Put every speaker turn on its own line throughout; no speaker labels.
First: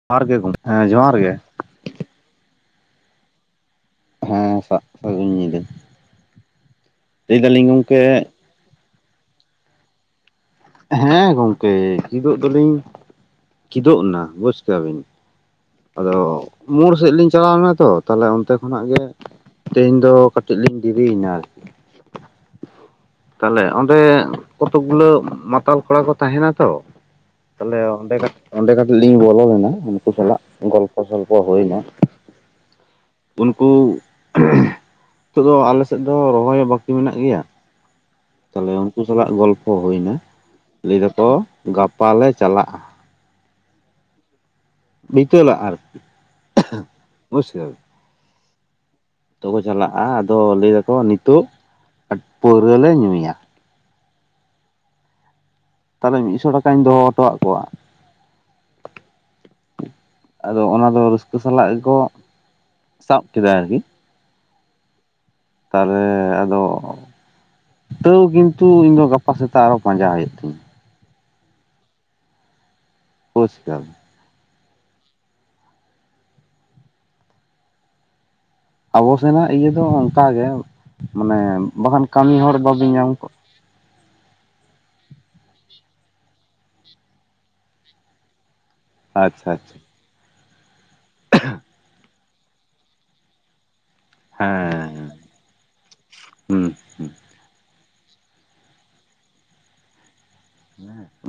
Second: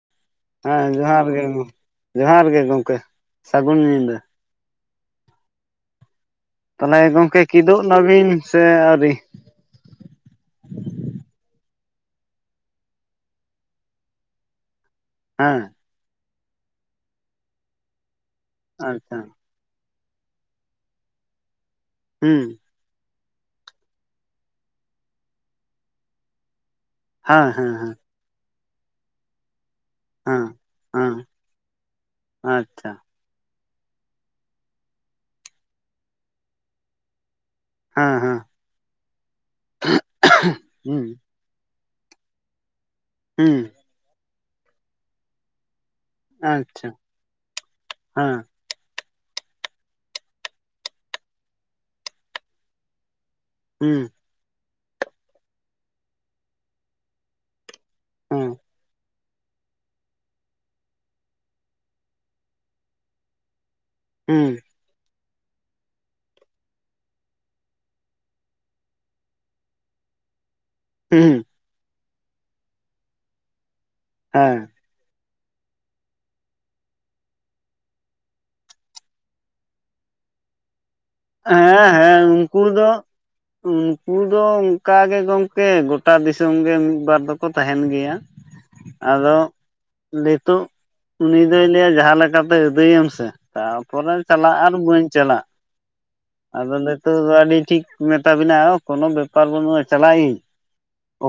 [unintelligible]
ᱦᱮᱸ ᱡᱚᱦᱟᱨ ᱜᱮ ᱜᱚᱢᱠᱮ ᱡᱚᱦᱟᱨ ᱜᱮ ᱜᱚᱢᱠᱮ ᱥᱟᱹᱜᱩᱱ ᱧᱤᱫᱟᱹ ᱾
ᱦᱮᱸ ᱥᱟ ᱥᱟᱹᱜᱩᱱ ᱧᱤᱫᱟᱹ ᱾
ᱛᱟᱦᱟᱞᱮ ᱜᱚᱝᱠᱮ ᱠᱤᱫᱵᱚᱜ
ᱜᱚᱝᱠᱮ
ᱮᱱᱟᱵᱤᱱ ᱥᱮ ᱟᱹᱣᱨᱤ?
ᱦᱮᱸ ᱜᱚᱝᱠᱮ ᱠᱤᱫᱚᱵ ᱫᱚᱞᱤᱧ ᱠᱤᱫᱚᱵ ᱮᱱᱟ ᱵᱩᱡᱽ ᱠᱟᱜᱵᱤᱱ ᱾
ᱦᱮᱸ ᱾
ᱟᱫᱚ ᱢᱳᱲ ᱥᱮᱫ ᱞᱤᱧ ᱪᱟᱞᱟᱣ ᱞᱮᱱᱟ ᱛᱚ ᱛᱟᱦᱞᱮ ᱚᱱᱛᱮ ᱠᱷᱚᱱᱟᱜ ᱜᱮ
ᱟᱪᱪᱷᱟ
ᱛᱮᱦᱮᱧ ᱫᱚ ᱠᱟᱹᱴᱤᱡ ᱞᱤᱧ ᱫᱮᱨᱤᱭᱮᱱᱟ ᱟᱨᱠᱤ ᱾
ᱦᱩᱸ ᱾
ᱛᱟᱦᱟᱞᱮ ᱚᱸᱰᱮ ᱠᱚᱛᱳᱠ ᱜᱩᱞᱟᱹ ᱢᱟᱛᱟᱞ ᱠᱚᱲᱟ ᱠᱚ ᱛᱟᱦᱮᱱᱟ ᱛᱚ ᱾
ᱦᱮᱸ ᱦᱮᱸ
ᱛᱟᱦᱚᱞᱮ
ᱦᱮᱸ
ᱚᱸᱰᱮ ᱚᱸᱰᱮ ᱠᱟᱹᱴᱤᱡ ᱞᱤᱧ ᱵᱚᱞᱚ ᱞᱮᱱᱟ ᱩᱱᱠᱩ ᱥᱟᱞᱟᱜ
ᱦᱮᱸ
᱾ ᱜᱚᱞᱯᱷᱚ
ᱦᱮᱸ
ᱥᱚᱞᱯᱷᱚ ᱦᱩᱭ ᱮᱱᱟ ᱾
ᱟᱪᱪᱷᱟ
[inaudible] ᱩᱱᱠᱩ [inaudible] ᱱᱤᱛᱚᱜ ᱫᱚ ᱟᱞᱮᱥᱮᱫ ᱫᱚ ᱨᱚᱦᱚᱭ ᱦᱚᱸ ᱵᱟᱹᱠᱤ ᱢᱮᱱᱟᱜ ᱜᱮᱭᱟ ᱾
ᱦᱮᱸ ᱦᱮᱸ ᱾
ᱛᱟᱦᱚᱞᱮ ᱩᱱᱠᱩ ᱥᱟᱞᱟᱜ ᱜᱚᱞᱯᱷᱚ ᱦᱩᱭ ᱮᱱᱟ ᱞᱟᱹᱭ
ᱦᱩᱸ
ᱮᱫᱟᱠᱚ ᱜᱟᱯᱟ ᱞᱮ ᱪᱟᱞᱟᱜ-ᱟ ᱾
ᱦᱩᱸ ᱾
ᱵᱷᱤᱛᱟᱹᱞᱟᱜ ᱟᱨᱠᱤ ᱾
ᱟᱪᱪᱷᱟ [inaudible] ᱦᱮᱸ ᱾
ᱡᱚᱛᱚ ᱠᱚ ᱪᱟᱞᱟᱜ-ᱟ ᱟᱫᱚ ᱞᱟᱹᱭ ᱮᱫᱟᱠᱚ ᱱᱤᱛᱚᱜ [inaudible] ᱯᱟᱹᱣᱨᱟᱹ ᱞᱮ ᱧᱩᱭᱟ ᱾
ᱦᱩᱸ ᱾
ᱛᱟᱦᱚᱞᱮ ᱢᱤᱫᱥᱚ ᱴᱟᱠᱟᱧ ᱫᱚᱦᱚ ᱦᱚᱴᱚ ᱟᱫ ᱠᱚᱣᱟ ᱾
ᱦᱮᱸ ᱾
ᱟᱫᱚ ᱚᱱᱟ ᱫᱚ ᱨᱟᱹᱥᱠᱟᱹ ᱥᱟᱞᱟᱜ ᱜᱮᱠᱚ ᱥᱟᱵ ᱠᱮᱫᱟ ᱟᱨᱠᱤ ᱾
ᱦᱩᱸ ᱾
ᱛᱟᱦᱚᱞᱮ ᱟᱫᱚ [inaudible] ᱛᱟᱹᱣ ᱠᱤᱱᱛᱩ ᱤᱧ ᱫᱚ ᱜᱟᱯᱟ ᱥᱮᱛᱟᱜ ᱟᱨᱚ ᱯᱟᱸᱡᱟ ᱦᱩᱭᱩᱜ ᱛᱤᱧᱟ ᱾
ᱦᱮᱸ ᱦᱩᱸ ᱾
ᱵᱩᱡᱽ ᱠᱮᱫᱟᱢ ᱾
ᱦᱮᱸ ᱾
ᱟᱵᱚ ᱥᱮᱱᱟᱜ ᱤᱭᱟᱹ ᱫᱚ ᱚᱱᱠᱟᱜᱮ ᱢᱟᱱᱮ
ᱦᱮᱸ
ᱵᱟᱠᱷᱟᱱ
ᱦᱮᱸ
ᱠᱟᱹᱢᱤ ᱦᱚᱲ
ᱩᱱᱠᱩ ᱫᱚ
ᱵᱟᱵᱤᱱ ᱧᱟᱢ ᱠᱚ
ᱩᱱᱠᱩ ᱫᱚ ᱚᱱᱠᱟ ᱜᱮ ᱜᱚᱝᱠᱮ ᱜᱚᱴᱟ ᱫᱤᱥᱚᱢ ᱜᱮ ᱢᱤᱫ ᱵᱟᱨ ᱫᱚ ᱠᱚ ᱛᱟᱦᱮᱱ ᱜᱮᱭᱟ ᱾
[inaudible]
ᱟᱫᱚ
ᱟᱪᱪᱷᱟ ᱟᱪᱪᱷᱟ
[inaudible] ᱱᱤᱛᱚᱜ ᱩᱱᱤ ᱫᱚᱭ ᱞᱟᱹᱭᱟ ᱡᱟᱦᱟᱸ ᱞᱮᱠᱟᱛᱮ ᱟᱹᱫᱟᱹᱭᱮᱢ ᱥᱮ ᱾ ᱛᱟᱯᱚᱨᱮ ᱪᱟᱞᱟᱜ ᱟᱨ ᱵᱟᱹᱧ
ᱦᱮᱸ
ᱪᱟᱞᱟᱜ ᱾
ᱦᱩᱸ
ᱟᱫᱚ
ᱦᱩᱸ᱾
ᱱᱤᱛᱚᱜ ᱫᱚ ᱟᱹᱰᱤ ᱴᱷᱤᱠ ᱢᱮᱛᱟ ᱵᱤᱱᱟ ᱳ ᱠᱚᱱᱳ ᱵᱮᱯᱟᱨ ᱵᱟᱹᱱᱩᱜ-ᱟ ᱪᱟᱞᱟᱜ ᱟᱹᱧ ᱾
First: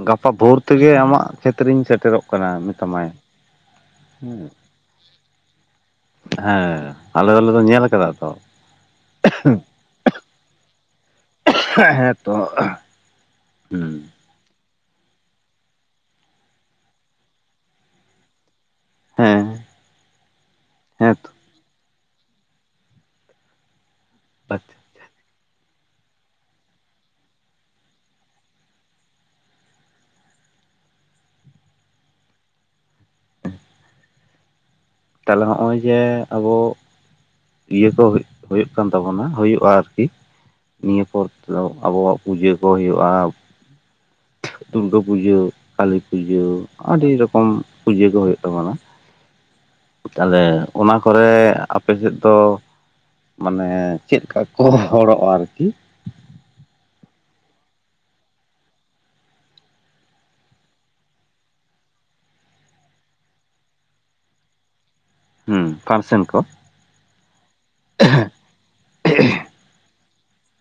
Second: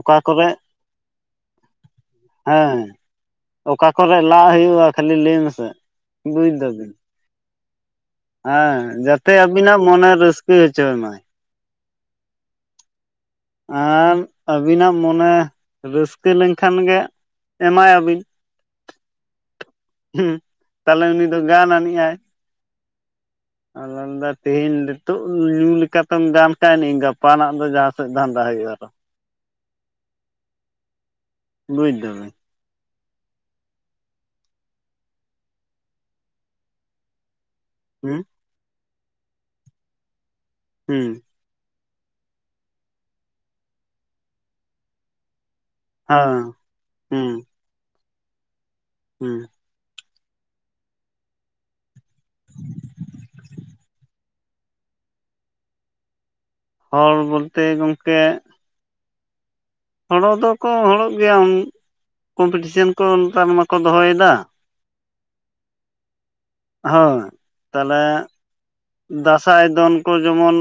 ᱜᱟᱯᱟ ᱵᱷᱳᱨ ᱛᱮᱜᱮ ᱟᱢᱟᱜ ᱠᱷᱮᱛ ᱨᱮᱧ ᱥᱮᱴᱮᱨᱚᱜ ᱠᱟᱱᱟ
ᱦᱮᱸ
ᱢᱮᱛᱟᱢᱟᱭ ᱾
ᱚᱠᱟ ᱠᱚᱨᱮ ᱞᱟᱜ ᱦᱩᱭᱩᱜ-ᱟ ᱠᱷᱟᱹᱞᱤ ᱞᱟᱹᱭ ᱢᱮᱥᱮ ᱵᱩᱡ ᱮᱫᱟᱵᱤᱱ
ᱦᱮᱸ
᱾
ᱟᱞᱮ ᱫᱚ ᱞᱮ ᱧᱮᱞ ᱟᱠᱟᱫᱟ ᱾
ᱦᱮᱸ ᱡᱟᱛᱮ ᱟᱵᱤᱱᱟᱜ ᱢᱚᱱᱮ ᱨᱟᱹᱥᱠᱟᱹ ᱦᱚᱪᱚᱭ ᱢᱟᱭ ᱾
ᱦᱮᱸ ᱛᱚ ᱾
ᱟᱱ ᱟᱹᱵᱤᱱᱟᱜ ᱢᱚᱱᱮ ᱨᱟᱹᱥᱠᱟᱹ ᱞᱮᱱ ᱠᱷᱟᱱ ᱜᱮ ᱮᱢᱟᱭᱟᱵᱤᱱ ᱾
ᱦᱮᱸ
ᱦᱩᱸᱻ ᱛᱟᱞᱦᱮ ᱩᱱᱤ
ᱦᱮᱸᱛᱚ
ᱫᱚ ᱜᱟᱱ ᱟᱹᱱᱤᱡ-ᱟᱭ ᱾ ᱟᱫᱚᱭ ᱢᱮᱱᱫᱟ
ᱟᱪᱪᱷᱟ
ᱛᱮᱦᱮᱸᱧ ᱱᱤᱛᱳᱜ ᱧᱩ ᱞᱮᱠᱟᱛᱮᱢ ᱜᱟᱱ ᱛᱟᱭᱱᱤ ᱜᱟᱯᱟᱱᱟᱜ ᱫᱚ ᱢᱟᱦᱟ ᱥᱮᱫ ᱫᱷᱟᱹᱱᱫᱟ ᱦᱩᱭᱩᱜ-ᱟ ᱟᱨᱚ?
[inaudible]
ᱵᱩᱡᱽ ᱫᱟᱵᱮᱱ?
ᱛᱟᱦᱚᱞᱮ ᱦᱚᱜ-ᱚᱭ ᱡᱮ ᱟᱵᱚ ᱤᱭᱟᱹ ᱠᱚ ᱦ
ᱦᱩᱸ
ᱦᱩᱭᱩᱜ ᱠᱟᱱ ᱛᱟᱵᱚᱱᱟ ᱦᱩᱭᱩᱜ-ᱟ ᱟᱨᱠᱤ ᱱᱤᱭᱟᱹ
ᱦᱩᱸ
ᱯᱚᱨ᱾ ᱛᱚ ᱟᱵᱚᱣᱟᱜ ᱯᱩᱡᱟᱹ ᱠᱚ ᱦᱩᱭᱩᱜ-ᱟ ᱫᱩᱨᱜᱟᱹ ᱯᱩᱡᱟᱹ ᱠᱟᱞᱤ ᱯᱩᱡᱟᱹ
ᱦᱮᱸ
ᱟᱹᱰᱤ
ᱦᱩᱸ
ᱨᱚᱠᱚᱢ ᱯᱩᱡᱟᱹ ᱠᱚ ᱦᱩᱭᱩᱜ ᱛᱟᱵᱚᱱᱟ᱾
ᱦᱩᱸ᱾
ᱛᱟᱦᱚᱞᱮ ᱚᱱᱟ ᱠᱚᱨᱮ ᱟᱯᱮ ᱥᱮᱫ ᱫᱚ ᱢᱟᱱᱮ ᱪᱮᱫ ᱠᱟ ᱠᱚ ᱦᱚᱲᱚᱜ-ᱟ ᱟᱨᱠᱤ?
ᱦᱚᱲ ᱵᱚᱞᱛᱮ ᱜᱚᱝᱠᱮ ᱦᱚᱲᱚ ᱫᱚᱠᱚ ᱦᱚᱲᱚᱜ ᱜᱮᱭᱟ ᱠᱚᱢᱯᱤᱴᱤᱥᱮᱱ ᱠᱚ ᱱᱮᱛᱟᱨᱢᱟᱠᱚ ᱫᱚᱦᱚᱭ ᱮᱫᱟ᱾
ᱦᱩᱸ ᱯᱷᱟᱱᱥᱮᱱ ᱠᱚ᱾
ᱦᱳᱭ ᱛᱟᱞᱦᱮ ᱫᱟᱸᱥᱟᱭ ᱫᱚᱱ ᱠᱚ ᱡᱮᱢᱚᱱ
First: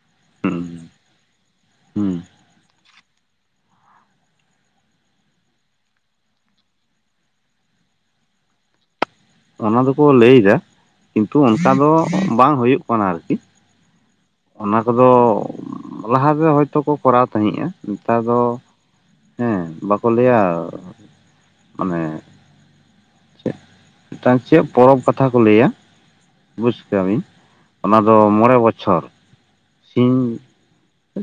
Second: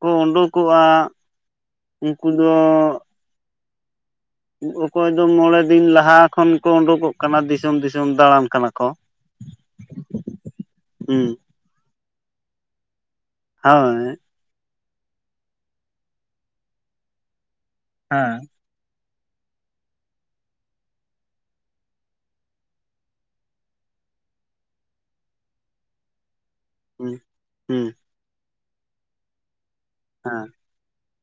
ᱠᱚ
ᱦᱩᱸ
ᱩᱸᱰᱩᱠᱚᱜ-ᱟ
ᱦᱩᱸ
ᱩᱝᱠᱩ ᱫᱚ
[inaudible]
ᱚᱠᱚᱭ ᱫᱚ ᱢᱚᱬᱮ ᱫᱤᱱ ᱞᱟᱦᱟ ᱠᱷᱚᱱ ᱠᱚ ᱩᱸᱰᱩᱠᱚᱜ ᱠᱟᱱᱟ ᱫᱤᱥᱚᱢ-ᱫᱤᱥᱚᱢ ᱫᱟᱬᱟᱱ ᱠᱟᱱᱟ ᱠᱚ᱾
ᱚᱱᱟ ᱫᱚᱠᱚ ᱞᱟᱹᱭ ᱮᱫᱟ
ᱦᱩᱸ
ᱠᱤᱱᱛᱩ ᱚᱱᱠᱟ ᱫᱚ ᱵᱟᱝ ᱦᱩᱭᱩᱜ ᱠᱟᱱᱟ ᱟᱨᱠᱤ᱾
ᱦᱳᱭ᱾
ᱚᱱᱟ ᱠᱚᱫᱚ ᱞᱟᱦᱟ ᱛᱮ ᱦᱚᱭᱛᱚ ᱠᱚ ᱠᱚᱨᱟᱣ ᱛᱟᱦᱮᱸᱜ-ᱟ ᱱᱮᱛᱟᱨ ᱫᱚ
ᱦᱮᱸ
ᱦᱮᱸ ᱵᱟᱠᱚ ᱞᱟᱹᱭᱟ ᱢᱟᱱᱮ ᱢᱤᱫᱴᱟᱝ ᱪᱮᱫ ᱯᱚᱨᱚᱵᱽ ᱠᱟᱛᱷᱟ ᱠᱚ ᱞᱟᱹᱭᱟ?
ᱦᱩᱸ
ᱵᱩᱡᱽᱠᱟᱹᱢᱤ
ᱦᱩᱸ
ᱚᱱᱟ ᱫᱚ ᱢᱚᱬᱮ ᱵᱚᱪᱪᱷᱚᱨ᱾ ᱥᱤᱧ
ᱦᱮᱸ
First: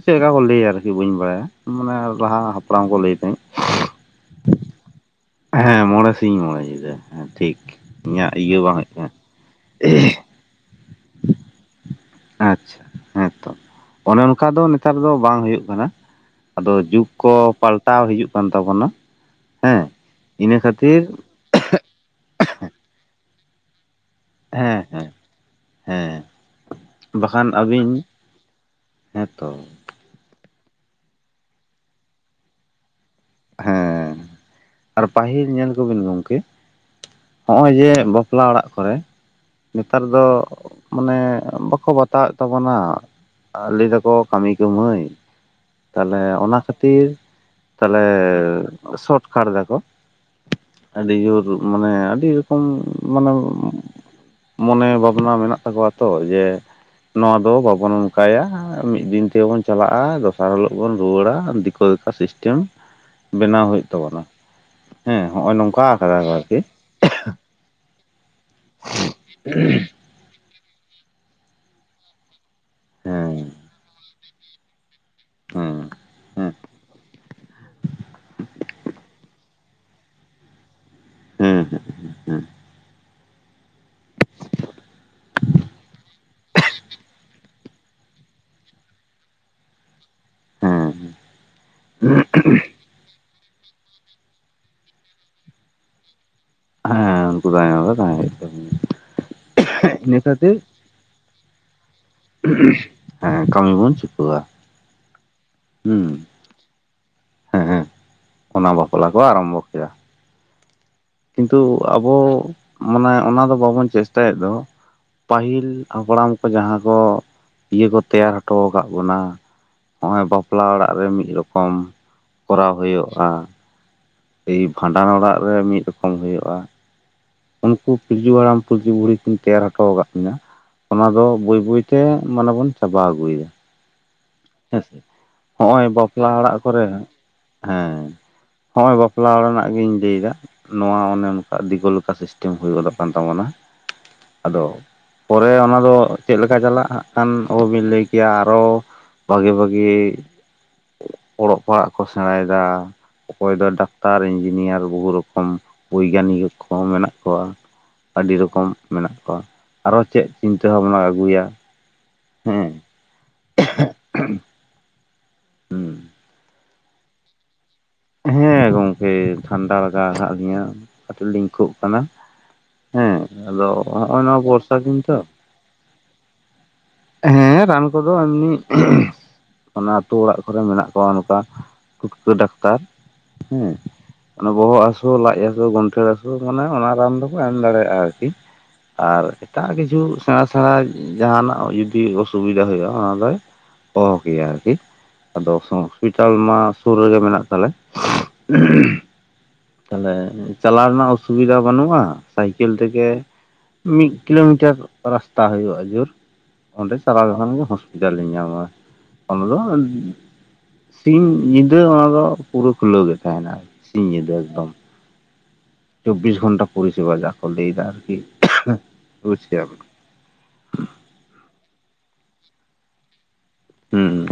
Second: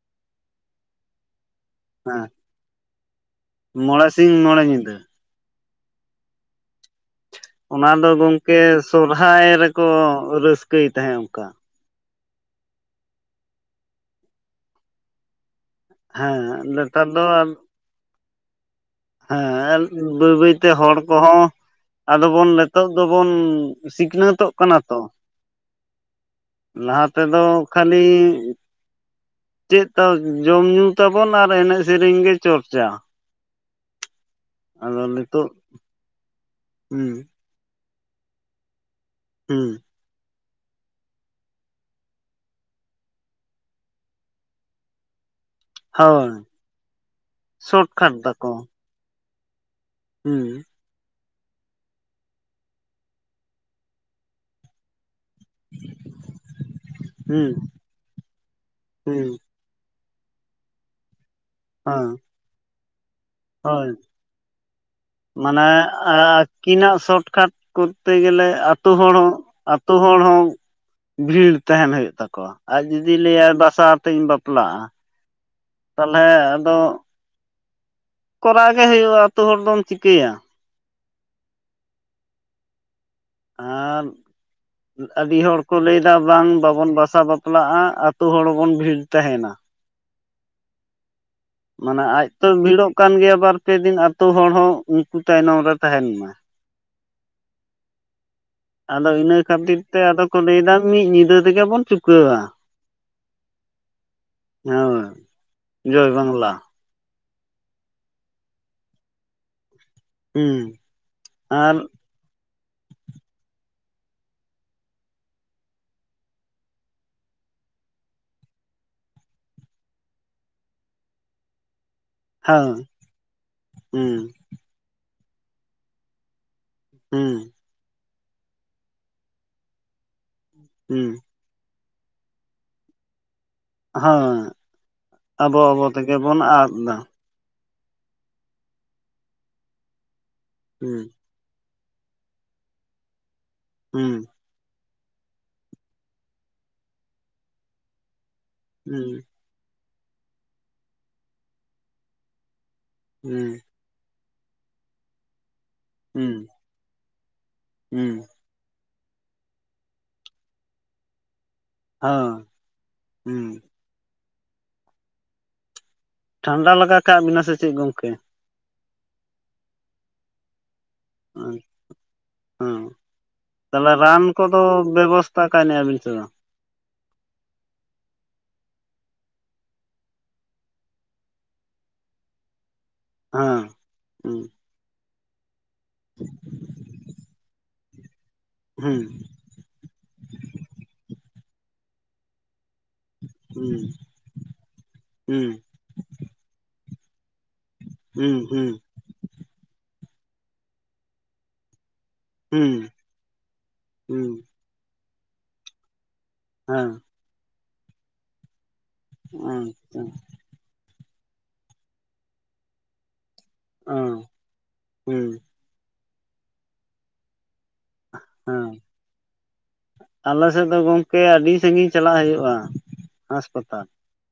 ᱪᱮᱜᱞᱮᱠᱟ ᱠᱚ ᱞᱟᱹᱭᱟ ᱟᱨᱠᱤ ᱵᱟᱹᱧ ᱵᱟᱲᱟᱭᱟ? ᱢᱟᱱᱮ
ᱦᱮᱸ
ᱞᱟᱦᱟ ᱦᱟᱯᱲᱟᱢ ᱠᱚ ᱞᱟᱹᱭ ᱛᱟᱸᱦᱮᱡ᱾
ᱢᱚᱬᱮ ᱥᱤᱧ ᱢᱚᱬᱮ ᱧᱤᱫᱟᱹ᱾
ᱦᱮᱸ ᱢᱚᱬᱮ ᱥᱤᱧ ᱢᱚᱬᱮ ᱧᱤᱫᱟᱹ᱾ ᱦᱮᱸ ᱴᱷᱤᱠ
ᱚᱱᱟ ᱫᱚ
ᱤᱧᱟᱹᱜ ᱤᱭᱟᱹ
ᱜᱚᱝᱠᱮ
ᱵᱟᱝ ᱦᱩᱭᱩᱜ ᱠᱟᱱᱟ
ᱥᱚᱨᱦᱟᱭ ᱨᱮᱠᱚ ᱨᱟᱹᱥᱠᱟᱹᱭ ᱛᱟᱦᱮᱸᱫ ᱚᱱᱠᱟ᱾
ᱟᱪᱪᱷᱟ ᱦᱮᱸ ᱛᱚ ᱚᱱᱮ ᱚᱱᱠᱟ ᱫᱚ ᱱᱮᱛᱟᱨ ᱫᱚ ᱵᱟᱝ ᱦᱩᱭᱩᱜ ᱠᱟᱱᱟ?
ᱦᱮᱸ
ᱟᱫᱚ
ᱱᱮᱛᱟᱨ
ᱡᱩᱜᱽ ᱠᱚ ᱯᱟᱞᱴᱟᱣ ᱦᱤᱡᱩᱜ ᱠᱟᱱ ᱛᱟᱵᱚᱱᱟ᱾
ᱟᱞ
ᱦᱮᱸ
ᱵᱟᱹᱭ
ᱤᱱᱟᱹ
ᱵᱟᱹᱭᱛᱮ ᱦᱚᱲ
ᱠᱷᱟᱹᱛᱤᱨ
ᱠᱚᱦᱚᱸ ᱟᱫᱚ ᱵᱚᱱ ᱱᱤᱛᱚᱜ ᱫᱚᱵᱚᱱ ᱥᱤᱠᱷᱱᱟᱹᱛᱚᱜ ᱠᱟᱱᱟ
ᱦᱮᱸ
ᱛᱚ᱾
ᱦᱮᱸ ᱦᱮᱸ
ᱞᱟᱦᱟ ᱛᱮᱫᱚ
ᱵᱟᱠᱷᱟᱱ ᱟᱹᱵᱤᱱ
ᱠᱷᱟᱹᱞᱤ
ᱦᱮᱸᱛᱚ
ᱪᱮᱫ ᱛᱚ ᱡᱚᱢ ᱧᱩ ᱛᱟᱵᱚᱱ ᱟᱨ ᱮᱱᱮᱡ ᱥᱮᱨᱮᱧ ᱜᱮ ᱪᱚᱨᱪᱟ᱾
ᱦᱮᱸᱻ
ᱟᱫᱚ
ᱟᱨ ᱯᱟᱹᱦᱤᱞ
ᱱᱤᱛᱚᱜ
ᱧᱮᱞ ᱠᱚᱵᱤᱱ ᱜᱚᱢᱠᱮ
ᱦᱩᱸ᱾
ᱦᱚᱜ-ᱚᱭ ᱡᱮ ᱵᱟᱯᱞᱟ ᱚᱲᱟᱜ ᱠᱚᱨᱮ
ᱦᱩᱸ᱾
ᱱᱮᱛᱟᱨ ᱫᱚ ᱢᱟᱱᱮ ᱵᱟᱠᱚ ᱵᱟᱛᱟᱹᱣᱮᱫ ᱛᱟᱵᱚᱱᱟ᱾ ᱟ ᱞᱟᱹᱭᱫᱟᱠᱚ ᱠᱟᱹᱢᱤ ᱠᱟᱹᱢᱟᱦᱟᱹᱭ᱾ ᱛᱟᱞᱦᱮ
ᱦᱳᱭ
ᱚᱱᱟ ᱠᱷᱟᱹᱛᱤᱨ ᱛᱟᱞᱦᱮ
ᱥᱚᱴᱠᱟᱴ ᱫᱟᱠᱚ
ᱥᱚᱴᱠᱟᱨᱴ ᱮᱫᱟᱠᱚ᱾
ᱦᱩᱸ,
ᱟᱹᱰᱤ ᱡᱳᱨ ᱢᱟᱱᱮ ᱟᱹᱰᱤ ᱨᱚᱠᱚᱢ ᱢᱟᱱᱟᱢ [unintelligible] ᱢᱚᱱᱮ ᱵᱷᱟᱵᱽᱱᱟ ᱢᱮᱱᱟᱜ ᱛᱟᱠᱚᱣᱟ ᱛᱚ, ᱡᱮ ᱱᱚᱣᱟ
ᱦᱩᱸ
ᱫᱚ ᱵᱟᱵᱚᱱ ᱚᱱᱠᱟᱭᱟ, ᱟᱨ ᱢᱤᱫ ᱫᱤᱱ
ᱦᱩᱸ
ᱛᱮᱵᱚᱱ ᱪᱟᱞᱟᱜᱼᱟ, ᱫᱚᱥᱟᱨ ᱦᱤᱞᱚᱜ ᱵᱚᱱ ᱨᱩᱣᱟᱹᱲᱟ ᱫᱤᱠᱩ
ᱦᱮᱸ
ᱫᱮᱠᱟ ᱥᱤᱥᱴᱮᱢ ᱵᱮᱱᱟᱣ ᱦᱩᱭᱩᱜ
ᱦᱳᱭ
ᱛᱟᱵᱚᱱᱟ᱾ ᱦᱮᱸ ᱦᱚᱜᱼᱚᱭ
ᱢᱟᱱᱮ
ᱱᱚᱝᱠᱟ ᱟᱠᱟᱫᱟ ᱠᱚ ᱟᱨᱠᱤ
ᱟᱹᱠᱤᱱᱟᱜ ᱟ ᱥᱚᱴᱠᱟᱨᱴ ᱠᱚᱛᱮ ᱜᱮᱞᱮ, ᱟᱹᱛᱳ ᱦᱚᱲ ᱦᱚᱸ ᱟᱹᱛᱳ ᱦᱚᱲ ᱦᱚᱸ ᱵᱷᱤᱲ ᱛᱟᱦᱮᱱ ᱦᱩᱭᱩᱜ ᱛᱟᱠᱚᱣᱟ, ᱟᱡ ᱡᱩᱫᱤ
ᱦᱮᱸ
ᱞᱟᱹᱭᱟᱭ ᱵᱟᱥᱟ ᱟᱛᱮᱫ ᱤᱧ ᱵᱟᱯᱞᱟᱜᱼᱟ᱾
ᱦᱮᱸ
ᱛᱟᱞᱦᱮ
ᱦᱮᱸ
ᱟᱫᱚ, ᱠᱚᱨᱟᱣ ᱜᱮ ᱦᱩᱭᱩᱜᱼᱟ ᱟᱹᱛᱩ ᱦᱚᱲ ᱫᱚᱢ ᱪᱤᱠᱟᱹᱭᱟ᱾
ᱦᱮᱸ ᱦᱮᱸ ᱦᱮᱸ ᱦᱮᱸ [unintelligible]
ᱟᱨ [inaudible] ᱟᱹᱰᱤ ᱦᱚᱲ ᱠᱚ ᱞᱟᱹᱭᱮᱫᱟ ᱵᱟᱝ ᱵᱟᱵᱚᱱ ᱵᱟᱥᱟ ᱵᱟᱯᱞᱟᱜᱼᱟ, ᱟᱛᱩ ᱦᱚᱲ ᱦᱚᱵᱚᱱ ᱵᱷᱤᱲ ᱛᱟᱦᱮᱱᱟ᱾
ᱦᱩᱸ,
ᱢᱟᱱᱮ ᱟᱡᱛᱚᱭ ᱵᱷᱤᱲᱚᱜ ᱠᱟᱱ ᱜᱮᱭᱟ ᱵᱟᱨ ᱯᱮ ᱫᱤᱱ ᱟᱛᱩ ᱦᱚᱲ ᱦᱚᱸ ᱩᱱᱠᱩ ᱛᱟᱭᱱᱚᱢ ᱨᱮ ᱛᱟᱦᱮᱱ ᱢᱮ᱾
ᱦᱮᱸ ᱩᱱᱠᱩ ᱛᱟᱭᱱᱚᱢ ᱨᱮ [unintelligible] ᱛᱟᱦᱮ ᱦᱩᱭᱩᱜᱼᱟ᱾
ᱟᱫᱚ ᱤᱱᱟᱹ ᱠᱷᱟᱹᱛᱤᱨ ᱛᱮ ᱟᱫᱚ ᱠᱚ
ᱠᱷᱟᱹᱛᱤᱨ
ᱞᱟᱹᱭᱮᱫᱟ ᱢᱤᱫ ᱧᱤᱫᱟᱹ ᱛᱮᱜᱮ ᱵᱚᱱ ᱪᱩᱠᱟᱹᱣᱟ᱾
ᱦᱮᱸ ᱠᱟᱹᱢᱤ ᱵᱚᱱ ᱪᱩᱠᱟᱹᱣᱟ᱾
ᱦᱳᱭ, [unintelligible] ᱡᱚᱭ
ᱦᱩᱸ
ᱵᱟᱝᱞᱟ ᱾
ᱦᱮᱸ, ᱚᱱᱟ ᱵᱟᱯᱞᱟ ᱠᱚ ᱟᱨᱚᱢᱵᱷᱚ ᱠᱮᱫᱟ᱾
ᱦᱩᱸ,
ᱠᱤᱱᱛᱩ
ᱟᱨ
ᱟᱵᱚ ᱢᱟᱱᱮ ᱚᱱᱟ ᱫᱚ ᱵᱟᱵᱚᱱ ᱪᱮᱥᱴᱟᱭᱮᱫ ᱫᱚ ᱯᱟᱹᱦᱤᱞ ᱦᱟᱯᱲᱟᱢ ᱠᱚ ᱡᱟᱦᱟᱸ ᱠᱚ ᱤᱭᱟᱹ ᱠᱚ ᱛᱮᱭᱟᱨ ᱦᱚᱴᱚ ᱟᱠᱟᱫ ᱵᱚᱱᱟ, ᱱᱚᱜᱼᱚᱭ ᱵᱟᱯᱞᱟ ᱚᱲᱟᱜ ᱨᱮ ᱢᱤᱫ ᱨᱚᱠᱚᱢ ᱠᱚᱨᱟᱣ
ᱦᱳᱭ
ᱦᱩᱭᱩᱜᱼᱟ᱾
ᱦᱩᱸ,
ᱮᱭ ᱵᱷᱟᱸᱰᱟᱱ ᱚᱲᱟᱜ ᱨᱮ ᱢᱤᱫ ᱨᱮᱠᱚᱢ ᱦᱩᱭᱩᱜᱼᱟ᱾
ᱦᱩᱸ,
ᱩᱱᱠᱩ ᱯᱤᱞᱪᱩ ᱦᱟᱲᱟᱢ ᱯᱤᱞᱪᱩ ᱵᱩᱲᱦᱤ ᱠᱤᱱ ᱛᱮᱭᱟᱨ ᱦᱚᱴᱚ ᱟᱠᱟᱫ ᱠᱤᱱᱟ, ᱚᱱᱟ
ᱦᱩᱸ
ᱫᱚ ᱵᱟᱹᱭ ᱵᱟᱹᱭ ᱛᱮ ᱢᱟᱱᱮ ᱵᱚᱱ ᱪᱟᱵᱟ ᱟᱹᱜᱩᱭᱮᱫᱟ᱾
ᱦᱸ [unintelligible]
[unintelligible] ᱦᱮᱸᱥᱮ ᱦᱚᱜᱼᱚᱸᱭ ᱵᱟᱯᱞᱟ ᱚᱲᱟᱜ
ᱟᱫ
ᱠᱚᱨᱮ,
ᱫᱟ
ᱦᱮᱸ, ᱦᱚᱜᱼᱚᱭ ᱵᱟᱯᱞᱟ ᱚᱲᱟᱜ ᱨᱮᱱᱟᱜ ᱜᱤᱧ ᱞᱟᱹᱭᱮᱫᱟ, ᱱᱚᱣᱟ
ᱦᱩᱸ
ᱚᱱᱮ ᱚᱱ ᱟᱰᱤ ᱫᱤᱠᱩ ᱞᱮᱠᱟ ᱥᱤᱥᱴᱮᱢ ᱦᱩᱭ ᱜᱚᱫᱚᱜ ᱠᱟᱱ ᱛᱟᱵᱚᱱᱟ᱾
ᱦᱩᱸ,
ᱟᱫᱚ ᱯᱚᱨᱮ ᱚᱱᱟᱫᱚ ᱪᱮᱫ ᱞᱮᱠᱟ ᱪᱟᱞᱟᱜ ᱦᱟᱜ ᱠᱦᱟᱱ ᱚᱵᱚᱵᱤᱱ ᱞᱟᱹᱭ ᱠᱮᱭᱟ, ᱟᱨᱚ
ᱦᱩᱸ,
ᱵᱷᱟᱜᱮ ᱵᱷᱟᱜᱤ, ᱚᱞᱚᱜ ᱯᱟᱲᱦᱟᱜ ᱠᱚ ᱥᱮᱬᱟᱭᱮᱫᱟ ᱚᱠᱚᱭ
ᱦᱩᱸ
ᱫᱚ ᱰᱟᱠ -ᱴᱟᱨ, ᱤᱧᱡᱤᱱᱤᱭᱟᱨ, ᱩᱦᱚ ᱨᱚᱠᱚᱢ
ᱦᱩᱸ
ᱵᱮᱭᱜᱟᱱᱤᱭᱩᱠ ᱠᱚ ᱦᱚᱸ ᱢᱮᱱᱟᱜ ᱠᱚᱣᱟ
ᱦᱩᱸ
ᱟᱹᱰᱤ ᱨᱮᱠᱚᱢ᱾ ᱢᱮᱱᱟᱜ ᱠᱚᱣᱟ, ᱟᱨᱚ ᱪᱮᱫ ᱪᱤᱱᱛᱟᱹ ᱵᱷᱟᱵᱱᱟᱢ ᱟᱹᱜᱩᱭᱟ
ᱦᱟᱸ
ᱦᱮᱸ
[unintelligible] ᱦᱩᱸ
[unintelligible]
ᱴᱷᱟᱱᱰᱟ ᱞᱟᱜᱟᱣ ᱠᱟᱜ ᱵᱤᱱᱟ ᱥᱮ ᱪᱮᱫ ᱜᱚᱝᱠᱮ?
ᱦᱮᱸ ᱜᱚᱝᱠᱮ ᱴᱷᱟᱱᱰᱟ ᱞᱟᱜᱟᱣ ᱟᱠᱟᱫ ᱞᱤᱧᱟᱹ ᱠᱟᱹᱴᱤᱡ ᱞᱤᱧ
ᱦᱚᱸ
ᱠᱷᱩᱜ ᱠᱟᱱᱟ᱾ ᱦᱮᱸ, ᱟᱫᱚ
ᱛᱟᱦᱚᱞᱮ
ᱱᱚᱜᱼᱚᱭ
ᱨᱟᱱ
ᱱᱚᱣᱟ
ᱠᱚᱫᱚ
ᱵᱚᱨᱥᱟ ᱫᱤᱱ ᱛᱚ,
ᱵᱮᱵᱚᱥᱛᱷᱟ ᱠᱟᱭᱱᱟ ᱵᱤᱱ ᱥᱮ ᱵᱟᱝ?
ᱦᱮᱸ ᱨᱟᱱ ᱠᱚᱫᱚ ᱤᱢᱱᱤ [unintelligible] ᱚᱱᱟ ᱟᱛᱩ ᱚᱲᱟᱜ ᱠᱚᱨᱮ ᱢᱮᱱᱟᱜ ᱠᱚᱣᱟ, ᱱᱚᱝᱠᱟ ᱴᱩᱴᱠᱟᱹ ᱰᱟᱠᱛᱟᱨ᱾ ᱦᱮ,
ᱦᱮᱸ
ᱸ [unintelligible]
ᱦᱩᱸ
ᱚᱱᱮ ᱵᱚᱦᱚᱜ ᱦᱟᱹ ᱥᱩ ᱞᱟᱡ ᱦᱟᱹᱥᱩ ᱜᱚᱱᱴᱷᱮ ᱦᱟᱹᱥᱩ ᱢᱟᱱᱮ ᱚᱱᱟ ᱨᱟᱱ ᱫᱚᱠᱚ ᱮᱢ ᱫᱟᱲᱮᱭᱟᱜᱼᱟ ᱟᱨᱠᱤ ᱟᱨᱼᱼ
ᱦᱩᱸ
ᱮᱴᱟᱜ ᱠᱤᱪᱷᱩ ᱥᱮᱬᱟ ᱥᱮᱬᱟ ᱡᱟᱦᱟᱱᱟᱜ ᱡᱩᱫᱤ ᱚᱥᱩᱵᱤᱫᱟ ᱦᱩᱭᱩᱜᱼᱟ᱾ ᱚᱱᱟ ᱫᱚᱭ ᱚᱦᱚ ᱠᱮᱭᱟ ᱟᱨᱠᱤ ᱟᱫᱚ
ᱦᱩᱸ
ᱦᱚᱸᱥᱯᱤᱴᱟᱞ ᱢᱟ ᱥᱩᱨ ᱨᱮᱜᱮ ᱢᱮᱱᱟᱜ ᱛᱟᱞᱮ᱾
ᱦᱩᱸ ᱦᱩᱸ᱾
ᱛᱟᱦᱞᱮ ᱪᱟᱞᱟᱣ ᱨᱮᱱᱟᱜ ᱚᱥᱩᱵᱤᱫᱷᱟ ᱵᱟᱹᱱᱩᱜᱼᱟ
ᱦᱩᱸ
ᱥᱟᱭᱠᱮᱞ
ᱦᱩᱸ
ᱛᱮᱜᱮ ᱢᱤᱫ
ᱦᱩᱸ
ᱠᱤᱞᱳᱢᱤᱴᱟᱨ ᱨᱟᱥᱛᱟ ᱦᱩᱭᱩᱜᱼᱟ ᱡᱩᱨ
ᱦᱮᱸ
ᱚᱸᱰᱮ ᱪᱟᱞᱟᱣ ᱞᱮᱠᱷᱟᱱ ᱜᱮ ᱦᱳᱥ -ᱯᱤᱴᱟᱞ ᱵᱤᱱ ᱧᱟᱢᱟ ᱚᱱᱟ ᱫᱚᱼ-
ᱟᱪᱪᱷᱟ
ᱥᱤᱧ ᱧᱤᱫᱟᱹ ᱚᱱᱟ ᱫᱚ ᱯᱩᱨᱟᱹ ᱠᱷᱩᱞᱟᱹᱣ ᱜᱮ ᱛᱟᱦᱮᱱᱟ ᱥᱤᱧ
ᱚᱸ
ᱧᱤᱫᱟᱹ ᱜᱮ᱾
ᱦᱩᱸ᱾
ᱪᱚᱵᱽᱵᱤᱥ ᱜᱚᱱᱴᱟ ᱯᱚᱨᱤᱥᱮᱵᱟ ᱡᱟᱦᱟ ᱠᱚ ᱞᱟᱹᱭ ᱮᱫᱟ ᱟᱨᱠᱤ
ᱦᱮᱸ
ᱵᱩᱡᱠᱮᱫᱟᱵᱤᱱ?
ᱟᱞᱮ ᱥᱮᱫ ᱫᱚ ᱜᱚᱝᱠᱮ ᱟᱹᱰᱤ ᱥᱟᱜᱤᱧ ᱪᱟᱞᱟᱜ ᱦᱩᱭᱩᱜ-ᱟ ᱦᱟᱸᱥᱯᱟᱛᱟᱞ᱾
ᱦᱩᱸ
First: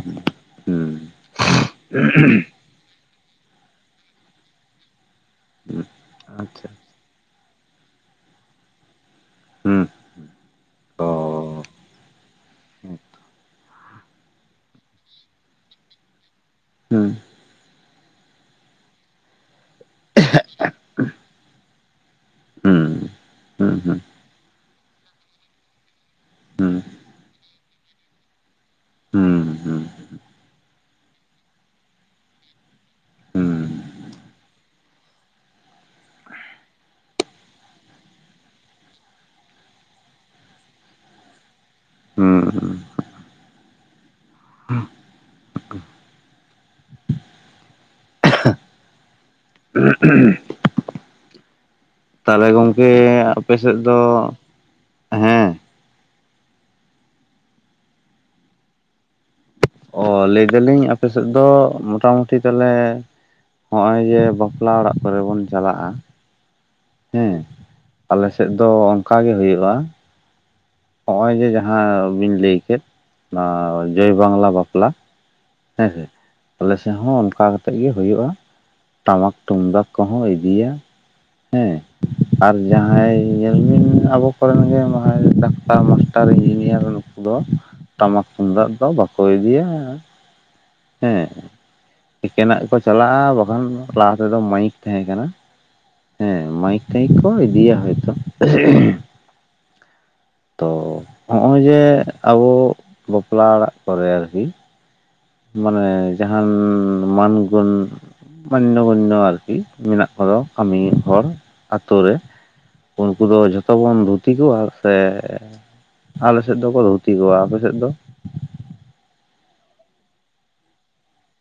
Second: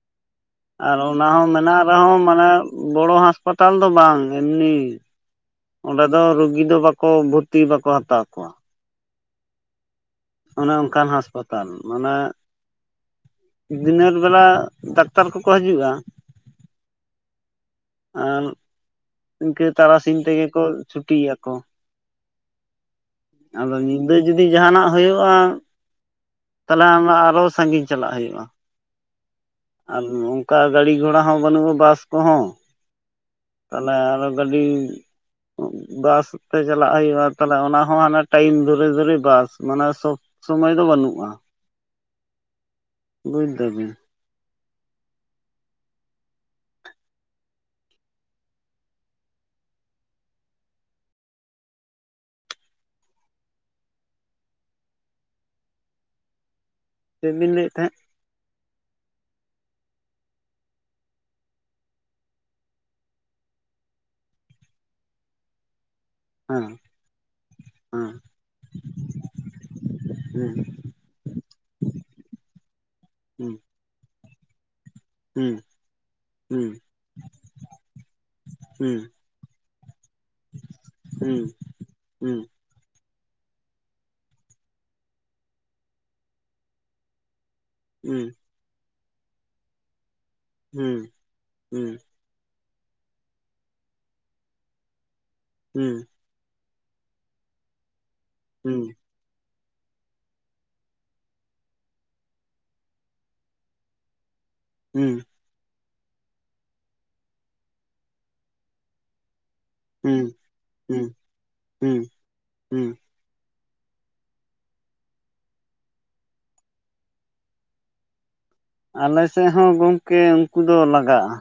ᱦᱩᱸ
ᱟᱨ ᱚᱱᱟ ᱦᱚᱸ ᱢᱮᱱᱟᱜ ᱨᱮᱦᱚᱸ ᱢᱟᱱᱮ ᱵᱚᱲᱚ ᱦᱟᱸᱥᱯᱟᱛᱟᱞ ᱫᱚ ᱵᱟᱝ ᱮᱢᱱᱤ ᱚᱸᱰᱮ ᱫᱚ ᱨᱳᱜᱤ
ᱟᱪᱪᱷᱟ
ᱫᱚ ᱵᱟᱠᱚ ᱵᱷᱩᱨᱛᱤ ᱵᱟᱠᱚ ᱦᱟᱛᱟᱣ ᱠᱚᱣᱟ᱾
ᱦᱩᱸ᱾
ᱚᱱᱮ ᱚᱱᱠᱟᱱ
ᱚ
ᱦᱟᱸᱥᱯᱟᱛᱟᱞ ᱢᱟᱱᱮ
ᱦᱩᱸ
ᱫᱤᱱᱮᱹᱨ ᱵᱮᱞᱟ ᱰᱟᱠᱛᱟᱨ ᱠᱚᱠᱚ ᱦᱤᱡᱩᱜ-ᱟ᱾
ᱦᱩᱸ᱾
ᱟᱨ ᱤᱱᱠᱟᱹ ᱛᱟᱨᱟᱥᱤᱧ ᱛᱮᱜᱮ ᱠᱚ ᱪᱷᱩᱴᱤᱭᱟᱠᱚ᱾
ᱦᱩᱸ ᱦᱩᱸ
ᱟᱫᱚ ᱧᱤᱫᱟᱹ ᱡᱩᱫᱤ ᱡᱟᱦᱟᱱᱟᱜ ᱦᱩᱭᱩᱜ-ᱟ
ᱦᱩᱸ
ᱛᱟᱦᱚᱞᱮ ᱚᱱᱟ ᱟᱨᱚ ᱥᱟᱺᱜᱤᱧ ᱪᱟᱞᱟᱜ ᱦᱩᱭᱩᱜ-ᱟ᱾
ᱦᱩᱸ ᱦᱩᱸ ᱦᱩᱸ᱾
ᱚᱱᱠᱟ ᱜᱟᱹᱰᱤ ᱜᱷᱚᱲᱟ ᱦᱚᱸ ᱵᱟᱹᱱᱩᱜ-ᱟ ᱵᱟᱥ ᱠᱚᱦᱚᱸ ᱛᱟᱦᱚᱞᱮ
ᱦᱩᱸ
ᱟᱨᱚ ᱜᱟᱹᱰᱤ ᱵᱟᱥ ᱛᱮ ᱪᱟᱞᱟᱜ ᱦᱩᱭᱩᱜ-ᱟ ᱛᱟᱦᱚᱞᱮ ᱚᱱᱟ ᱦᱚᱸ ᱦᱟᱱᱮ ᱴᱟᱭᱤᱢ ᱫᱷᱩᱨᱮ ᱫᱷᱩᱨᱮ ᱵᱟᱥ ᱢᱟᱱᱮ ᱥᱚᱨᱼᱼ ᱥᱚᱢᱚᱭ ᱫᱚ ᱵᱟᱹᱱᱩᱜ-ᱟ᱾
ᱦᱩᱸ᱾
ᱵᱩᱡᱽ ᱫᱟᱹᱵᱤᱱ?
[unintelligible] ᱛᱟᱦᱚᱞᱮ ᱜᱚᱝᱠᱮ ᱟᱯᱮᱥᱮᱫ ᱫᱚ ᱦᱮᱸ᱾
ᱪᱮᱫ ᱵᱤᱱ ᱞᱟᱹᱭᱮᱫ ᱛᱟᱦᱮᱸᱫ?
ᱚ ᱞᱟᱹᱭ ᱫᱟᱞᱤᱧ ᱟᱯᱮ ᱥᱮᱫ ᱫᱚ ᱢᱚᱴᱟ ᱢᱩᱴᱤ ᱛᱟᱦᱚᱞᱮ ᱦᱚᱜ-ᱚᱭ ᱡᱮ ᱵᱟᱯᱞᱟ ᱚᱲᱟᱜ ᱠᱚᱨᱮ ᱵᱚᱱ ᱪᱟᱞᱟᱜ-ᱟ᱾
ᱦᱮᱸ᱾
ᱦᱮᱸ ᱟᱞᱮᱥᱮᱫ ᱫᱚ ᱚᱱᱠᱟ ᱜᱮ ᱦᱩᱭᱩᱜ-ᱟ᱾
ᱦᱮᱸ᱾
ᱦᱚᱜ-ᱚᱭ ᱡᱮ ᱡᱟᱦᱟᱸ ᱵᱤᱱ ᱞᱟᱹᱭ ᱠᱮᱫ ᱚᱱᱟ
ᱦᱮᱸ
ᱡᱚᱭ ᱵᱟᱝᱞᱟ ᱵᱟᱯᱞᱟ᱾ ᱦᱮᱸ ᱥᱮ
ᱦᱮᱸ ᱦᱮᱸ
ᱟᱞᱮ ᱥᱮᱫ ᱦᱚᱸ ᱚᱱᱠᱟ ᱠᱟᱛᱮ ᱜᱮ ᱦᱩᱭᱩᱜ-ᱟ᱾
ᱦᱮᱸ
ᱴᱟᱢᱟᱠ ᱛᱩᱢᱫᱟᱜ ᱠᱚᱦᱚᱸ ᱤᱫᱤᱭᱟ᱾
ᱦᱩᱸ
ᱦᱮᱸ
ᱦᱩᱸ᱾
ᱟᱨ ᱡᱟᱦᱟᱸᱭ ᱧᱮᱞᱵᱤᱱ ᱟᱵᱚ ᱠᱚᱨᱮᱱ ᱜᱮ ᱢᱟᱦᱟᱭ ᱰᱟᱠᱛᱟᱨ ᱟᱨ ᱢᱟᱥᱴᱟᱨ ᱤᱧᱡᱤᱱᱤᱭᱟᱨ ᱱᱩᱠᱩ ᱫᱚ
ᱦᱮᱸ ᱦᱮᱸ
ᱴᱟᱢᱟᱠ ᱛᱩᱢᱫᱟᱜ ᱫᱚ ᱵᱟᱠᱚ ᱤᱫᱤᱭᱟ᱾ ᱦᱮᱸ
ᱦᱮᱸ
ᱮᱠᱮᱱᱟᱜ ᱜᱮᱠᱚ ᱪᱟᱞᱟᱜ-ᱟ ᱵᱟᱠᱷᱟᱱ ᱞᱟᱦᱟ ᱛᱮᱫᱚ ᱢᱟᱹᱭᱤᱠ ᱛᱟᱦᱮᱸ ᱠᱟᱱᱟ᱾
ᱦᱩᱸ᱾
ᱦᱮᱸ ᱢᱟᱭᱤᱠ ᱴᱟᱭᱤᱠ ᱠᱚ ᱤᱫᱤᱭᱟ ᱦᱚᱭᱛᱚ [unintelligible] ᱛᱚ ᱦᱚᱜᱼᱚᱭ ᱡᱮ ᱟᱵᱚ ᱵᱟᱯᱞᱟ ᱚᱲᱟᱜ ᱠᱚᱨᱮ ᱟᱨᱠᱤ
ᱦᱩᱸ᱾
ᱢᱟᱱᱮ ᱡᱟᱦᱟᱱ ᱢᱟᱱ ᱜᱚᱱ ᱢᱟᱱᱱᱚ ᱜᱚᱱᱱᱚ ᱟᱨᱠᱤ ᱢᱮᱱᱟᱜ ᱠᱚᱫᱚ ᱠᱟᱹᱢᱤ
ᱦᱮᱸ
ᱦᱚᱲ
ᱦᱮᱸ
ᱟᱛᱳ
ᱦᱮᱸ
ᱨᱮ
ᱦᱮᱸ
ᱩ ᱩᱱᱠᱩ ᱫᱚ ᱡᱷᱚᱛᱚ ᱵᱚᱱ ᱫᱷᱩᱛᱤ ᱠᱚᱣᱟ ᱥᱮ ᱟᱞᱮᱥᱮᱫ ᱫᱚᱠᱚ ᱫᱷᱩᱛᱤ ᱠᱚᱣᱟ ᱟᱯᱮᱥᱮᱫ ᱫᱚ?
ᱟᱞᱮ ᱥᱮᱫ ᱦᱚᱸ ᱜᱚᱝᱠᱮ ᱩᱱᱠᱩ ᱫᱚ ᱞᱟᱜᱟᱜᱼᱟ᱾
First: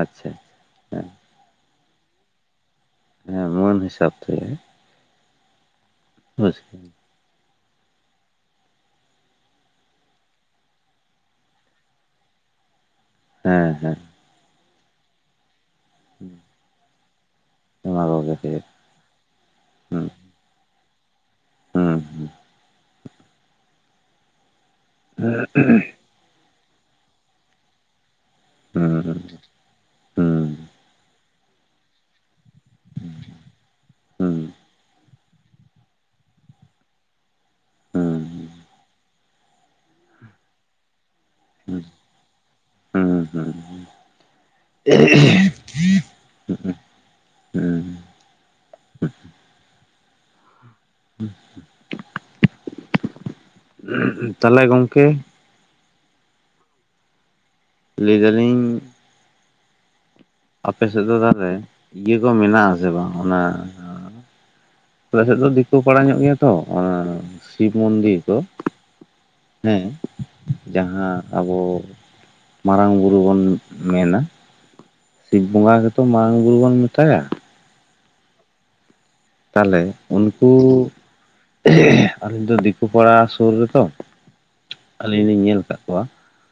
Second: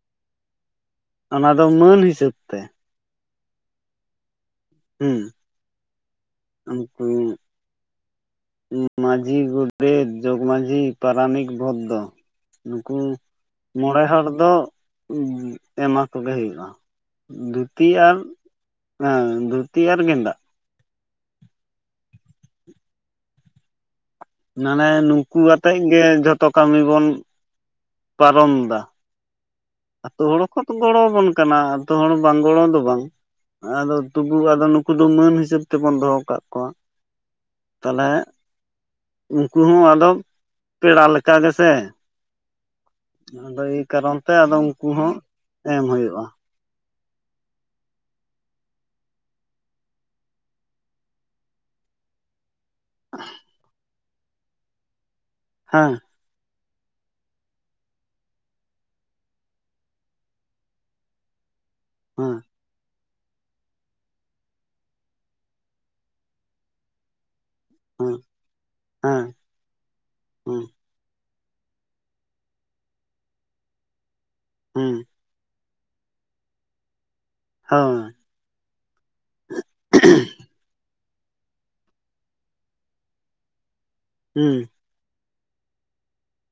ᱟᱪᱪᱷᱟ ᱦᱮᱸ᱾
ᱚᱱᱟ ᱫᱚ ᱢᱟᱹᱱ ᱦᱤᱥᱟᱹᱵ ᱛᱮ᱾
ᱦᱮᱸ ᱢᱟᱹᱱ ᱦᱤᱥᱟᱹᱵ ᱛᱮᱜᱮ᱾
ᱦᱩᱸ᱾
ᱦᱳᱭ᱾
ᱩᱸ ᱢᱟᱺᱡᱷᱤ, ᱜᱚᱰᱮᱛ, ᱡᱚᱜᱽᱢᱟᱺᱡᱷᱤ, ᱯᱟᱨᱟᱱᱤᱠ, ᱵᱚᱫᱽᱫᱚ ᱱᱩᱠᱩ
ᱦᱮᱸ ᱦᱮᱸ
ᱢᱚᱬᱮ ᱦᱚᱲ ᱫᱚ ᱮᱢᱟ ᱠᱚᱜᱮ ᱦᱩᱭᱩᱜᱼᱟ ᱫᱩ ᱛᱤ
ᱚᱱᱟ
ᱟᱨ
ᱠᱚᱜᱮ ᱦᱩᱭᱩᱜ
ᱟ ᱫᱩᱛᱤ ᱟᱨ ᱜᱮᱫᱟᱜ᱾
ᱦᱩᱸ ᱦᱩᱸ᱾
ᱢᱟᱱᱮ ᱱᱩᱝᱠᱩ ᱟᱛᱮᱜ ᱜᱮ ᱡᱷᱚᱛᱚ ᱠᱟᱹᱢᱤ ᱵᱚᱱ ᱯᱟᱨᱚᱢ ᱫᱟ᱾
ᱦᱩᱸ ᱦᱩᱸ
ᱟᱹᱛᱳ
ᱦᱩᱸ
ᱜᱚᱲᱚ ᱟᱵᱚᱱ ᱠᱟᱱᱟ᱾ ᱛᱤ ᱦᱚᱲ ᱵᱟᱝ ᱜᱚᱲᱚ ᱫᱚ ᱵᱟᱝ ᱟᱫᱚ
ᱦᱩᱸ
ᱛᱩᱵᱩᱱᱩ ᱯᱩ ᱢᱟᱹᱱ ᱦᱤᱥᱟᱹᱵ ᱛᱮᱵᱚᱱ ᱫᱚᱦᱚ ᱠᱟᱜ ᱠᱚᱣᱟ, ᱛᱟᱦᱚᱞᱮ
ᱦᱩᱸ
ᱩᱱᱠᱩ ᱦᱚᱸ ᱟᱫᱚ ᱯᱮᱲᱟ ᱞᱮᱠᱟ ᱜᱮᱥᱮ
ᱦᱩᱸ ᱦᱩᱸ ᱦᱩᱸ
ᱟᱫᱚ ᱮᱭ ᱠᱟᱨᱚᱱ ᱛᱮ ᱟᱫᱚ ᱩᱱᱠᱩ ᱦᱚᱸ ᱮᱢ ᱦᱳᱭᱳᱜᱼᱟ᱾
ᱦᱩᱸ [unintelligible]
[unintelligible]
ᱛᱟᱦᱚᱞᱮ ᱜᱚᱝᱠᱮ ᱾
ᱦᱟᱸ
ᱞᱟᱹᱭ ᱫᱟᱹᱞᱤᱧ ᱟᱯᱮ ᱥᱮᱫ ᱫᱚ ᱛᱟᱦᱚᱞᱮ ᱤᱭᱟᱹ ᱠᱚ
ᱦᱮᱸ
ᱢᱮᱱᱟᱜᱼᱟ ᱥᱮ ᱵᱟᱝ ᱚᱱᱟ ᱟᱞᱮ ᱥᱮᱫ ᱫᱚ ᱫᱤᱠᱩ ᱯᱟᱲᱟ ᱧᱚᱜ ᱜᱮᱭᱟ ᱛᱚ ᱥᱤᱵ
ᱦᱮᱸ
ᱢᱚᱱᱫᱤᱨ ᱠᱚ᱾
ᱦᱮᱸ
ᱦᱮ
ᱦᱮᱸ
ᱡᱟᱦᱟᱸ ᱟᱵᱚ ᱢᱟᱨᱟᱝ ᱵᱩᱨᱩ ᱵᱚᱱ ᱢᱮᱱᱟ᱾
ᱦᱩᱸ᱾
ᱥᱤᱠᱷ ᱵᱚᱸᱜᱟ ᱜᱮᱛᱚ ᱢᱟᱨᱟᱝ ᱵᱩᱨᱩ ᱵᱚᱱ ᱢᱮᱛᱟᱭᱟ᱾
ᱦᱚᱸ᱾
ᱛᱟᱦᱚᱞᱮ ᱩᱱᱠᱩ ᱟᱞᱮ ᱫᱚ ᱫᱤᱠᱩ ᱯᱟᱲᱟ ᱥᱩᱨ ᱨᱮᱛᱚ᱾
ᱦᱩᱸ᱾
ᱟᱹᱞᱤᱧ ᱞᱤᱧ ᱧᱮᱞ ᱠᱟᱫ ᱠᱚᱣᱟ᱾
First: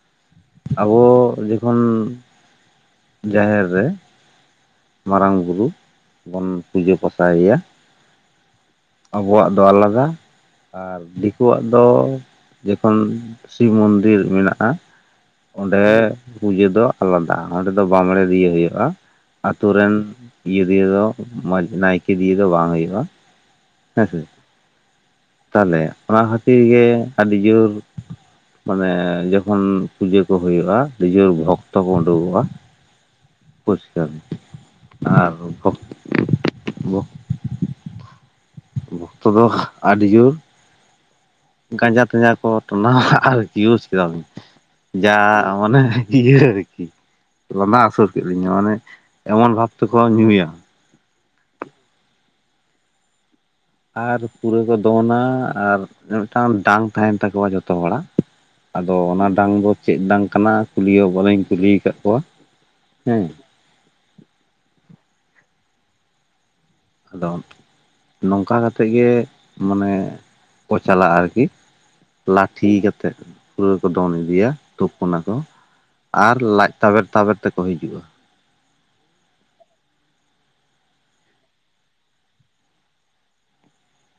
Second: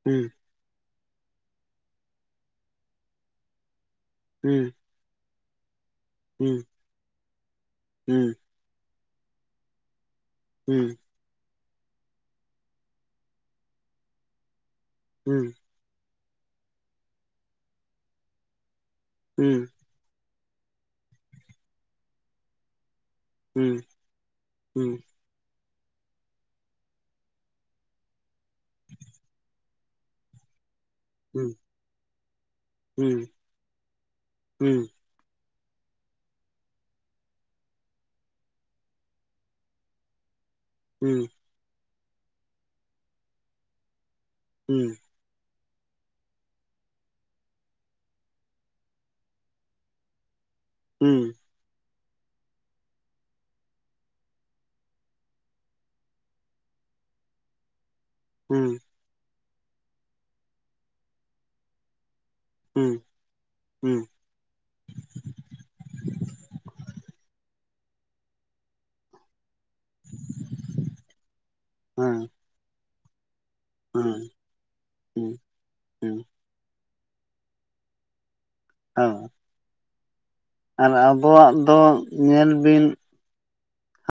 ᱦᱩᱸ᱾
ᱟᱵᱚ ᱡᱚᱠᱷᱚᱱ ᱡᱟᱦᱮᱨ ᱨᱮ
ᱦᱩᱸ᱾
ᱢᱟᱨᱟᱝ ᱵᱩᱨᱩ ᱵᱚᱱ
ᱦᱩᱸ
ᱯᱩᱡᱟᱹ ᱯᱟᱥᱟᱭᱮᱭᱟ᱾
ᱦᱩᱸ
ᱟᱵᱚᱣᱟᱜ ᱫᱚ ᱟᱞᱟᱫᱟ
ᱦᱩᱸ
ᱟᱨ ᱫᱤᱠᱩ ᱩᱱᱠᱩᱣᱟᱜ ᱫᱚ ᱡᱚᱠᱷᱚᱱ ᱥᱤᱵ ᱢᱚᱱᱫᱤᱨ ᱢᱮᱱᱟᱜᱼᱟ᱾
ᱦᱩᱸ᱾
ᱚᱸᱰᱮ ᱯᱩᱡᱟᱹ ᱫᱚ ᱟᱞᱟᱫᱟ ᱚᱸᱰᱮ ᱫᱚ ᱵᱟᱸᱢᱲᱮ ᱫᱤᱭᱮ ᱦᱩᱭᱩᱜᱼᱟ᱾ ᱟᱛᱩ ᱨᱮᱱ ᱤᱭᱟᱹ ᱫᱤᱭᱮ ᱫᱚ ᱢᱚᱸᱡᱽ ᱱᱟᱭᱠᱮ ᱫᱤᱭᱮ ᱫᱚ ᱵᱟᱝ ᱦᱩᱭᱩᱜᱼᱟ᱾ ᱦᱮᱸᱥᱮ
ᱦᱩᱸ
ᱛᱟᱦᱚᱞᱮ ᱚᱱᱟ ᱠᱷᱟᱹᱛᱤᱨ ᱜᱮ ᱟᱹᱰᱤ ᱡᱩᱨ ᱢᱟᱱᱮ ᱡᱚᱠᱷᱚᱱ ᱯᱩᱡᱟᱹ ᱠᱚ ᱦᱩᱭᱩᱜᱼᱟ ᱱᱤᱡᱚᱨ
ᱦᱩᱸ ᱦᱩᱸ
ᱵᱷᱚᱠᱛᱚ ᱠᱚ ᱩᱰᱩᱠᱚᱜᱼᱟ᱾
ᱦᱩᱸ᱾
ᱯᱚᱥᱠ
ᱦᱩᱸ
ᱟᱨ ᱵᱚᱠ ᱵᱷᱚᱠᱛᱚ ᱫᱚ ᱟᱹᱰᱤ ᱡᱩᱨ
ᱦᱩᱸ᱾
ᱜᱟᱸᱡᱟ ᱛᱟᱸᱡᱟ ᱠᱚ ᱴᱚᱱᱟ ᱟᱨ ᱤᱭᱩᱡᱽ ᱠᱮᱫᱟ
ᱦᱩᱸ᱾
ᱡᱟᱻ ᱢᱟᱱᱮ ᱤᱭᱟᱹ ᱟᱨᱠᱤ ᱞᱟᱸᱫᱟ ᱦᱟᱥᱩᱨ ᱠᱮᱫ ᱞᱤᱧᱟᱹ ᱢᱟᱱᱮ ᱮᱢᱚᱱ ᱵᱷᱟᱵ ᱛᱮᱠᱚ ᱧᱩᱭᱟ
ᱦᱩᱸ᱾
ᱟᱨ ᱯᱩᱨᱟᱹ ᱠᱚ ᱫᱚᱱᱟ ᱟᱨ ᱢᱤᱫᱴᱟᱝ ᱰᱟᱝ ᱛᱟᱦᱮᱱ ᱛᱟᱠᱚᱣᱟ ᱡᱚᱛᱚ ᱦᱚᱲᱟᱜ
ᱦᱩᱸ᱾
ᱟᱫᱚ ᱚᱱᱟ ᱰᱟᱝ ᱫᱚ ᱪᱮᱫ ᱰᱟᱝ ᱠᱟᱱᱟ ᱠᱩᱞᱤ ᱦᱚᱸ ᱵᱚᱞᱮᱧ ᱠᱩᱞᱤ ᱟᱠᱟᱫ ᱠᱚᱣᱟ᱾
ᱦᱩᱸ
ᱦᱮᱸ
ᱦᱩᱸ᱾
ᱟᱫᱚ ᱱᱚᱝᱠᱟ ᱠᱟᱛᱮᱫ ᱜᱮ ᱢᱟᱱᱮ ᱠᱚ ᱪᱟᱞᱟᱜᱼᱟ ᱟᱨᱠᱤ
ᱦᱮᱸ
ᱞᱟᱴᱷᱤ ᱠᱟᱛᱮᱫ᱾ ᱯᱩᱨᱟᱹ ᱠᱚ ᱫᱚᱱ
ᱦᱮᱸ
ᱤᱫᱤᱭᱟ ᱛᱩᱯᱩᱱᱟᱠᱚ,
ᱦᱮᱸ ᱦᱮᱸ
ᱟᱨ ᱞᱟᱡ ᱛᱟᱵᱮᱨ ᱛᱟᱵᱮᱨ ᱛᱮᱠᱚ ᱦᱤᱡᱩᱜᱼᱟ᱾
ᱦᱮᱸ᱾ ᱟᱨ ᱟᱵᱚᱣᱟᱜ ᱫᱚ ᱧᱮᱞ ᱵᱤᱱ